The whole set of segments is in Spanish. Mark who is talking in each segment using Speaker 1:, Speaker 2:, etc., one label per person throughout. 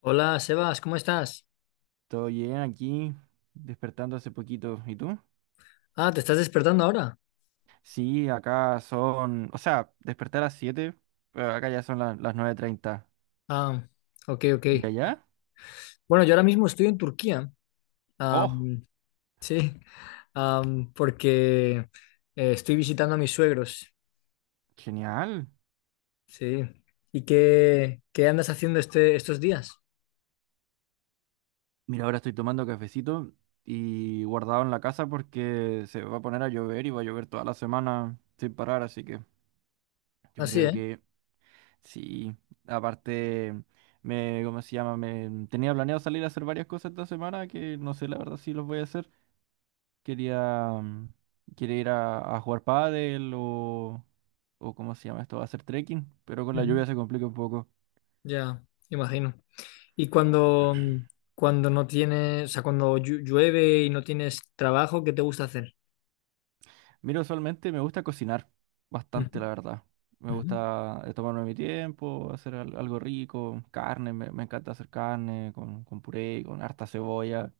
Speaker 1: Hola, Sebas, ¿cómo estás?
Speaker 2: Todo bien aquí, despertando hace poquito. ¿Y tú?
Speaker 1: Ah, ¿te estás despertando ahora?
Speaker 2: Sí, acá son, o sea, desperté a las 7, pero acá ya son las nueve treinta.
Speaker 1: Ah, ok, ok.
Speaker 2: ¿Y allá?
Speaker 1: Bueno, yo ahora mismo estoy en Turquía.
Speaker 2: ¡Oh!
Speaker 1: Am, sí, porque estoy visitando a mis suegros.
Speaker 2: ¡Genial!
Speaker 1: Sí. ¿Y qué andas haciendo estos días?
Speaker 2: Mira, ahora estoy tomando cafecito y guardado en la casa porque se va a poner a llover y va a llover toda la semana sin parar, así que yo
Speaker 1: Así,
Speaker 2: creo
Speaker 1: ¿eh?
Speaker 2: que sí. Aparte, me, ¿cómo se llama? Me tenía planeado salir a hacer varias cosas esta semana que no sé la verdad si los voy a hacer. Quería, quiere ir a jugar pádel o ¿cómo se llama esto? A hacer trekking, pero con la
Speaker 1: Ujú,
Speaker 2: lluvia se complica un poco.
Speaker 1: ya, imagino. Y cuando no tienes, o sea, cuando llueve y no tienes trabajo, ¿qué te gusta hacer?
Speaker 2: Mira, usualmente me gusta cocinar
Speaker 1: Ujú,
Speaker 2: bastante, la verdad. Me
Speaker 1: ujú.
Speaker 2: gusta tomarme mi tiempo, hacer algo rico, carne, me encanta hacer carne con puré, con harta cebolla.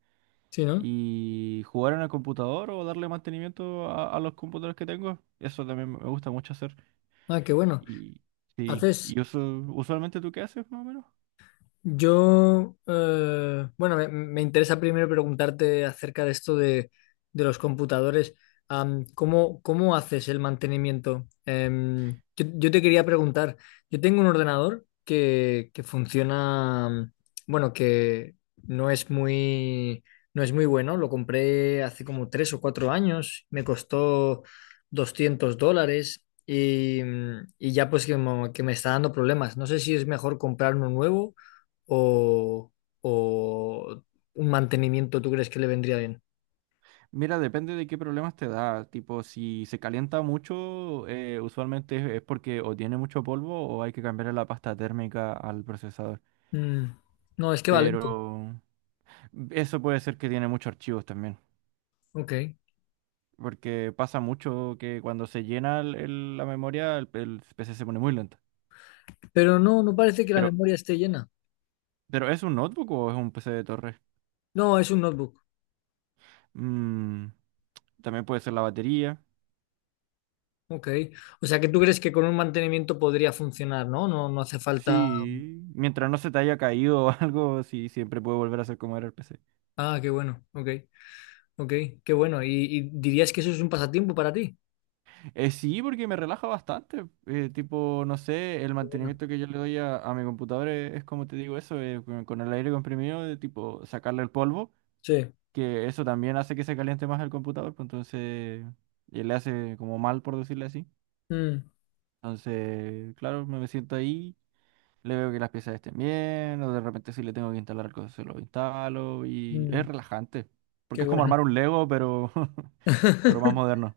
Speaker 1: Sí, ¿no?
Speaker 2: Y jugar en el computador o darle mantenimiento a los computadores que tengo, eso también me gusta mucho hacer.
Speaker 1: Ah, qué bueno.
Speaker 2: Y sí, y
Speaker 1: ¿Haces?
Speaker 2: usualmente ¿tú qué haces más o menos?
Speaker 1: Yo, bueno, me interesa primero preguntarte acerca de esto de los computadores. ¿Cómo ¿cómo, haces el mantenimiento? Yo te quería preguntar, yo tengo un ordenador que funciona, bueno, que no es muy, no es muy bueno. Lo compré hace como 3 o 4 años, me costó $200. Y ya pues que me está dando problemas. No sé si es mejor comprar uno nuevo o, o un mantenimiento tú crees que le vendría bien?
Speaker 2: Mira, depende de qué problemas te da. Tipo, si se calienta mucho, usualmente es porque o tiene mucho polvo o hay que cambiarle la pasta térmica al procesador.
Speaker 1: Mm. No, es que va lento.
Speaker 2: Pero eso puede ser que tiene muchos archivos también.
Speaker 1: Ok.
Speaker 2: Porque pasa mucho que cuando se llena la memoria, el PC se pone muy lento.
Speaker 1: Pero no parece que la
Speaker 2: Pero,
Speaker 1: memoria esté llena.
Speaker 2: pero ¿es un notebook o es un PC de torre?
Speaker 1: No, es un notebook.
Speaker 2: Mm, también puede ser la batería.
Speaker 1: Ok. O sea que tú crees que con un mantenimiento podría funcionar, ¿no? No hace falta.
Speaker 2: Sí, mientras no se te haya caído o algo, sí, siempre puede volver a ser como era el PC.
Speaker 1: Ah, qué bueno. Ok. Ok, qué bueno. ¿Y dirías que eso es un pasatiempo para ti?
Speaker 2: Sí, porque me relaja bastante. Tipo, no sé, el
Speaker 1: Bueno,
Speaker 2: mantenimiento que yo le doy a mi computadora es como te digo eso, con el aire comprimido, de tipo sacarle el polvo,
Speaker 1: sí.
Speaker 2: que eso también hace que se caliente más el computador, pues entonces y le hace como mal, por decirle así.
Speaker 1: Mm,
Speaker 2: Entonces, claro, me siento ahí, le veo que las piezas estén bien, o de repente si le tengo que instalar algo, se lo instalo, y es
Speaker 1: mm,
Speaker 2: relajante,
Speaker 1: qué
Speaker 2: porque es como
Speaker 1: bueno.
Speaker 2: armar un Lego, pero, pero más moderno.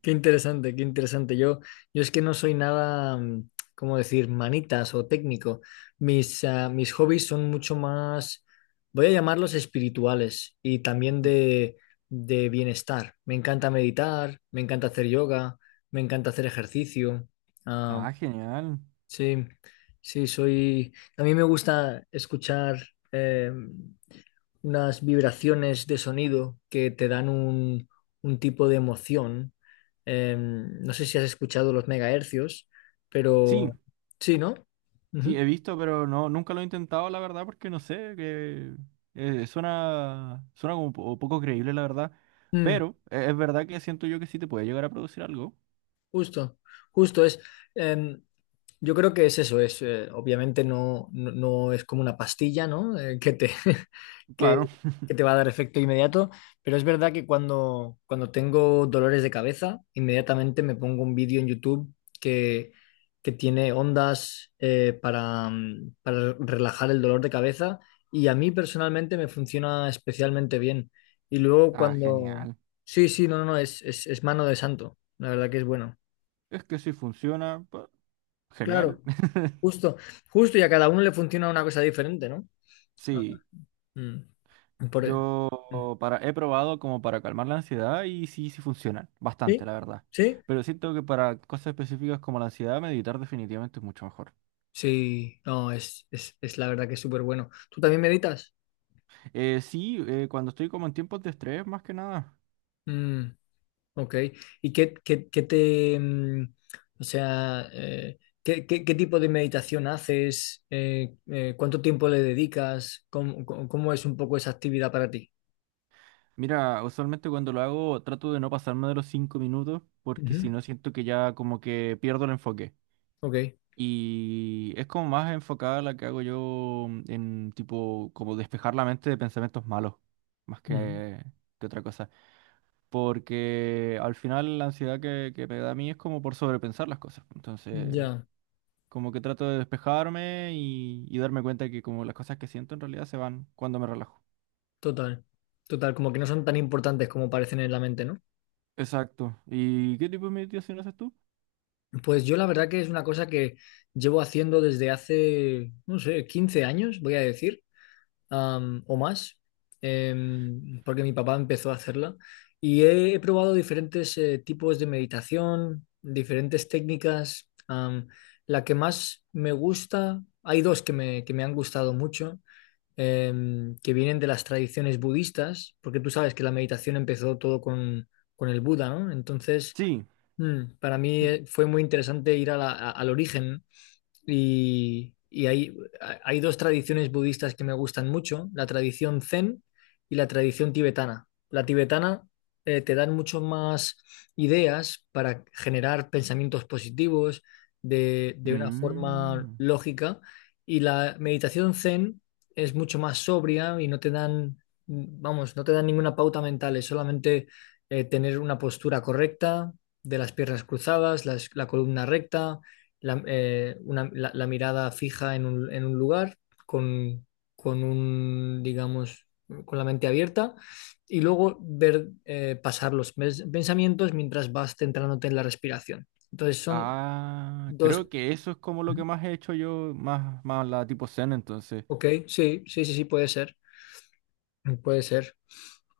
Speaker 1: Qué interesante, qué interesante. Yo es que no soy nada, ¿cómo decir?, manitas o técnico. Mis hobbies son mucho más, voy a llamarlos espirituales y también de bienestar. Me encanta meditar, me encanta hacer yoga, me encanta hacer ejercicio. Ah,
Speaker 2: Ah, genial.
Speaker 1: sí, sí, soy. A mí me gusta escuchar eh, unas vibraciones de sonido que te dan un tipo de emoción. No sé si has escuchado los megahercios, pero
Speaker 2: Sí,
Speaker 1: sí, ¿no?
Speaker 2: sí, he
Speaker 1: Ujú.
Speaker 2: visto, pero no, nunca lo he intentado, la verdad, porque no sé, que suena, suena como poco creíble, la verdad.
Speaker 1: Mm,
Speaker 2: Pero es verdad que siento yo que sí te puede llegar a producir algo.
Speaker 1: justo, justo es. eh, Yo creo que es eso, es obviamente no es como una pastilla, ¿no? Que te, que,
Speaker 2: Claro.
Speaker 1: que te va a dar efecto inmediato, pero es verdad que cuando tengo dolores de cabeza, inmediatamente me pongo un vídeo en YouTube que, que tiene ondas para, para relajar el dolor de cabeza y a mí personalmente me funciona especialmente bien. Y luego
Speaker 2: Ah,
Speaker 1: cuando...
Speaker 2: genial.
Speaker 1: Sí, sí, no, no, no, es mano de santo, la verdad que es bueno.
Speaker 2: Es que si funciona, pa- ¡genial!
Speaker 1: Claro. Justo, justo, y a cada uno le funciona una cosa diferente, ¿no? Ah,
Speaker 2: Sí,
Speaker 1: mm, por- mm.
Speaker 2: yo para, he probado como para calmar la ansiedad y sí, sí funciona, bastante,
Speaker 1: ¿Sí?
Speaker 2: la verdad.
Speaker 1: ¿Sí?
Speaker 2: Pero siento que para cosas específicas como la ansiedad, meditar definitivamente es mucho mejor.
Speaker 1: Sí, no, es la verdad que es súper bueno. ¿Tú también meditas?
Speaker 2: Sí, cuando estoy como en tiempos de estrés, más que nada.
Speaker 1: Mm, ok. ¿Y qué te, o sea, qué tipo de meditación haces? ¿Cuánto tiempo le dedicas? ¿Cómo cómo- es un poco esa actividad para ti?
Speaker 2: Mira, usualmente cuando lo hago trato de no pasarme de los cinco minutos porque si
Speaker 1: Ujú,
Speaker 2: no siento que ya como que pierdo el enfoque.
Speaker 1: ok.
Speaker 2: Y es como más enfocada la que hago yo en tipo como despejar la mente de pensamientos malos, más
Speaker 1: Ujú,
Speaker 2: que otra cosa. Porque al final la ansiedad que me da a mí es como por sobrepensar las cosas. Entonces
Speaker 1: ya,
Speaker 2: como que trato de despejarme y darme cuenta que como las cosas que siento en realidad se van cuando me relajo.
Speaker 1: total, total, como que no son tan importantes como parecen en la mente, ¿no?
Speaker 2: Exacto. ¿Y qué tipo de meditación haces tú?
Speaker 1: Pues yo la verdad que es una cosa que llevo haciendo desde hace, no sé, 15 años, voy a decir, o más, porque mi papá empezó a hacerla. Y he probado diferentes tipos de meditación, diferentes técnicas. La que más me gusta, hay dos que me han gustado mucho, que vienen de las tradiciones budistas, porque tú sabes que la meditación empezó todo con el Buda, ¿no? Entonces...
Speaker 2: Sí.
Speaker 1: Para mí fue muy interesante ir a al origen, ¿no? Y hay dos tradiciones budistas que me gustan mucho, la tradición zen y la tradición tibetana. La tibetana te dan mucho más ideas para generar pensamientos positivos de una forma
Speaker 2: Mm.
Speaker 1: lógica y la meditación zen es mucho más sobria y no te dan, vamos, no te dan ninguna pauta mental, es solamente tener una postura correcta de las piernas cruzadas, la columna recta la mirada fija en en un lugar, con, digamos, con la mente abierta, y luego ver pasar los pensamientos mientras vas centrándote en la respiración. Entonces son
Speaker 2: Ah,
Speaker 1: dos,
Speaker 2: creo que eso es como lo que más he hecho yo, más, más la tipo zen entonces.
Speaker 1: ok, sí, sí, sí, sí, puede ser, puede ser.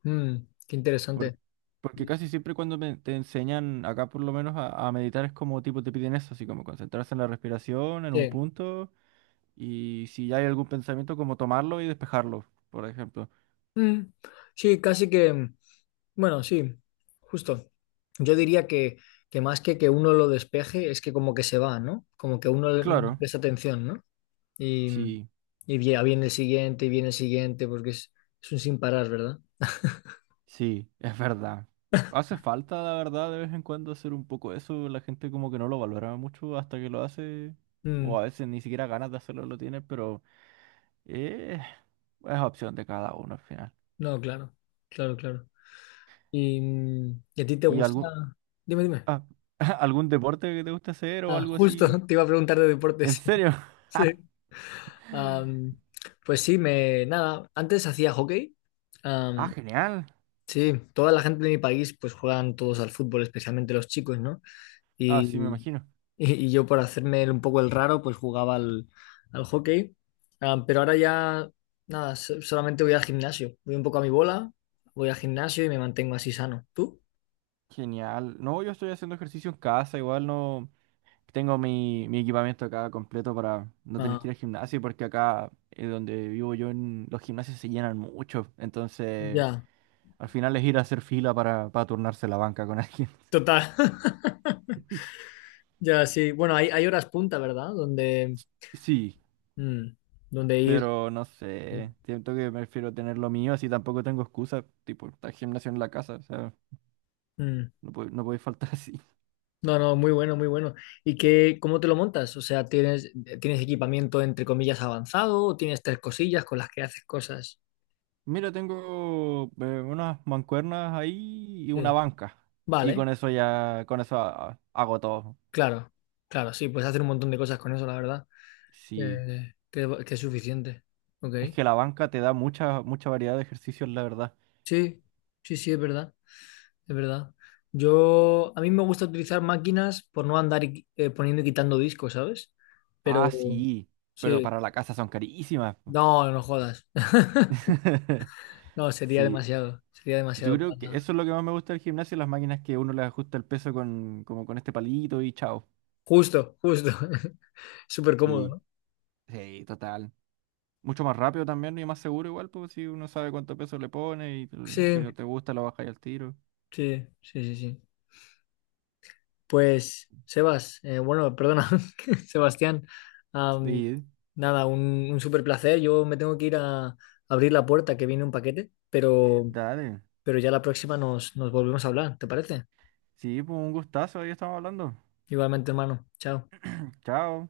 Speaker 1: Mm, qué
Speaker 2: Por-
Speaker 1: interesante.
Speaker 2: porque casi siempre cuando te enseñan, acá por lo menos, a meditar es como tipo te piden eso, así como concentrarse en la respiración, en un
Speaker 1: Sí.
Speaker 2: punto, y si ya hay algún pensamiento, como tomarlo y despejarlo, por ejemplo.
Speaker 1: Mm, sí, casi que... Bueno, sí, justo. Yo diría que más que uno lo despeje, es que como que se va, ¿no? Como que uno no le
Speaker 2: Claro,
Speaker 1: presta atención, ¿no? Y,
Speaker 2: sí.
Speaker 1: y viene el siguiente, y viene el siguiente, porque es un sin parar, ¿verdad?
Speaker 2: Sí, es verdad. Hace falta, la verdad, de vez en cuando hacer un poco eso. La gente como que no lo valora mucho hasta que lo hace. O
Speaker 1: Mm,
Speaker 2: a veces ni siquiera ganas de hacerlo lo tiene, pero eh, es opción de cada uno al final.
Speaker 1: no, claro, claro, claro. ¿Y a ti te
Speaker 2: ¿Y
Speaker 1: gusta?
Speaker 2: algún,
Speaker 1: Dime, dime.
Speaker 2: ah, algún deporte que te guste hacer o
Speaker 1: Ah,
Speaker 2: algo
Speaker 1: justo,
Speaker 2: así?
Speaker 1: te iba a preguntar de
Speaker 2: ¿En
Speaker 1: deportes.
Speaker 2: serio?
Speaker 1: Sí. Am, pues sí, nada, antes hacía hockey.
Speaker 2: Ah, genial.
Speaker 1: Sí, toda la gente de mi país pues juegan todos al fútbol, especialmente los chicos, ¿no?
Speaker 2: Ah, sí, me
Speaker 1: Y,
Speaker 2: imagino.
Speaker 1: y yo por hacerme un poco el raro pues jugaba al, al hockey. Ah, pero ahora ya nada, solamente voy al gimnasio, voy un poco a mi bola, voy al gimnasio y me mantengo así sano. ¿Tú?
Speaker 2: Genial. No, yo estoy haciendo ejercicio en casa, igual no. Tengo mi, mi equipamiento acá completo para no tener que
Speaker 1: Ah,
Speaker 2: ir al gimnasio, porque acá donde vivo yo, en- los gimnasios se llenan mucho. Entonces,
Speaker 1: ya,
Speaker 2: al final es ir a hacer fila para turnarse la banca con alguien.
Speaker 1: total. Ya, sí. Bueno, hay horas punta, ¿verdad? Donde,
Speaker 2: Sí,
Speaker 1: mm, donde ir.
Speaker 2: pero no
Speaker 1: Mm.
Speaker 2: sé. Siento que prefiero tener lo mío, así tampoco tengo excusa. Tipo, está el gimnasio en la casa, o sea,
Speaker 1: Mm.
Speaker 2: no puede, no puede faltar así.
Speaker 1: No, no, muy bueno, muy bueno. ¿Y cómo te lo montas? O sea, tienes equipamiento entre comillas avanzado o tienes tres cosillas con las que haces cosas?
Speaker 2: Mira, tengo unas mancuernas ahí y una
Speaker 1: Sí.
Speaker 2: banca. Y
Speaker 1: Vale,
Speaker 2: con eso ya, con eso hago todo.
Speaker 1: claro, claro, sí, puedes hacer un montón de cosas con eso, la verdad,
Speaker 2: Sí.
Speaker 1: que es suficiente. Ok,
Speaker 2: Es que la banca te da mucha, mucha variedad de ejercicios, la verdad.
Speaker 1: sí, sí, sí, es verdad, es verdad. A mí me gusta utilizar máquinas por no andar poniendo y quitando discos, ¿sabes? Pero,
Speaker 2: Ah, sí, pero
Speaker 1: sí,
Speaker 2: para la casa son carísimas. Po.
Speaker 1: no, no jodas. No,
Speaker 2: Sí,
Speaker 1: sería
Speaker 2: yo
Speaker 1: demasiado para
Speaker 2: creo que
Speaker 1: nada.
Speaker 2: eso es lo que más me gusta del gimnasio, las máquinas que uno le ajusta el peso con, como con este palito y chao.
Speaker 1: Justo, justo. Súper cómodo,
Speaker 2: Sí,
Speaker 1: ¿no?
Speaker 2: sí, total. Mucho más rápido también y más seguro igual, pues si uno sabe cuánto peso le pone y tal, si
Speaker 1: Sí,
Speaker 2: no te gusta lo bajas al tiro.
Speaker 1: sí, sí, sí, sí. Pues, Sebas, bueno, perdona, Sebastián, am,
Speaker 2: Sí,
Speaker 1: nada, un súper placer. Yo me tengo que ir a abrir la puerta que viene un paquete,
Speaker 2: dale.
Speaker 1: pero ya la próxima nos volvemos a hablar, ¿te parece?
Speaker 2: Sí, pues un gustazo, ahí estamos hablando.
Speaker 1: Igualmente, hermano. Chao.
Speaker 2: Chao.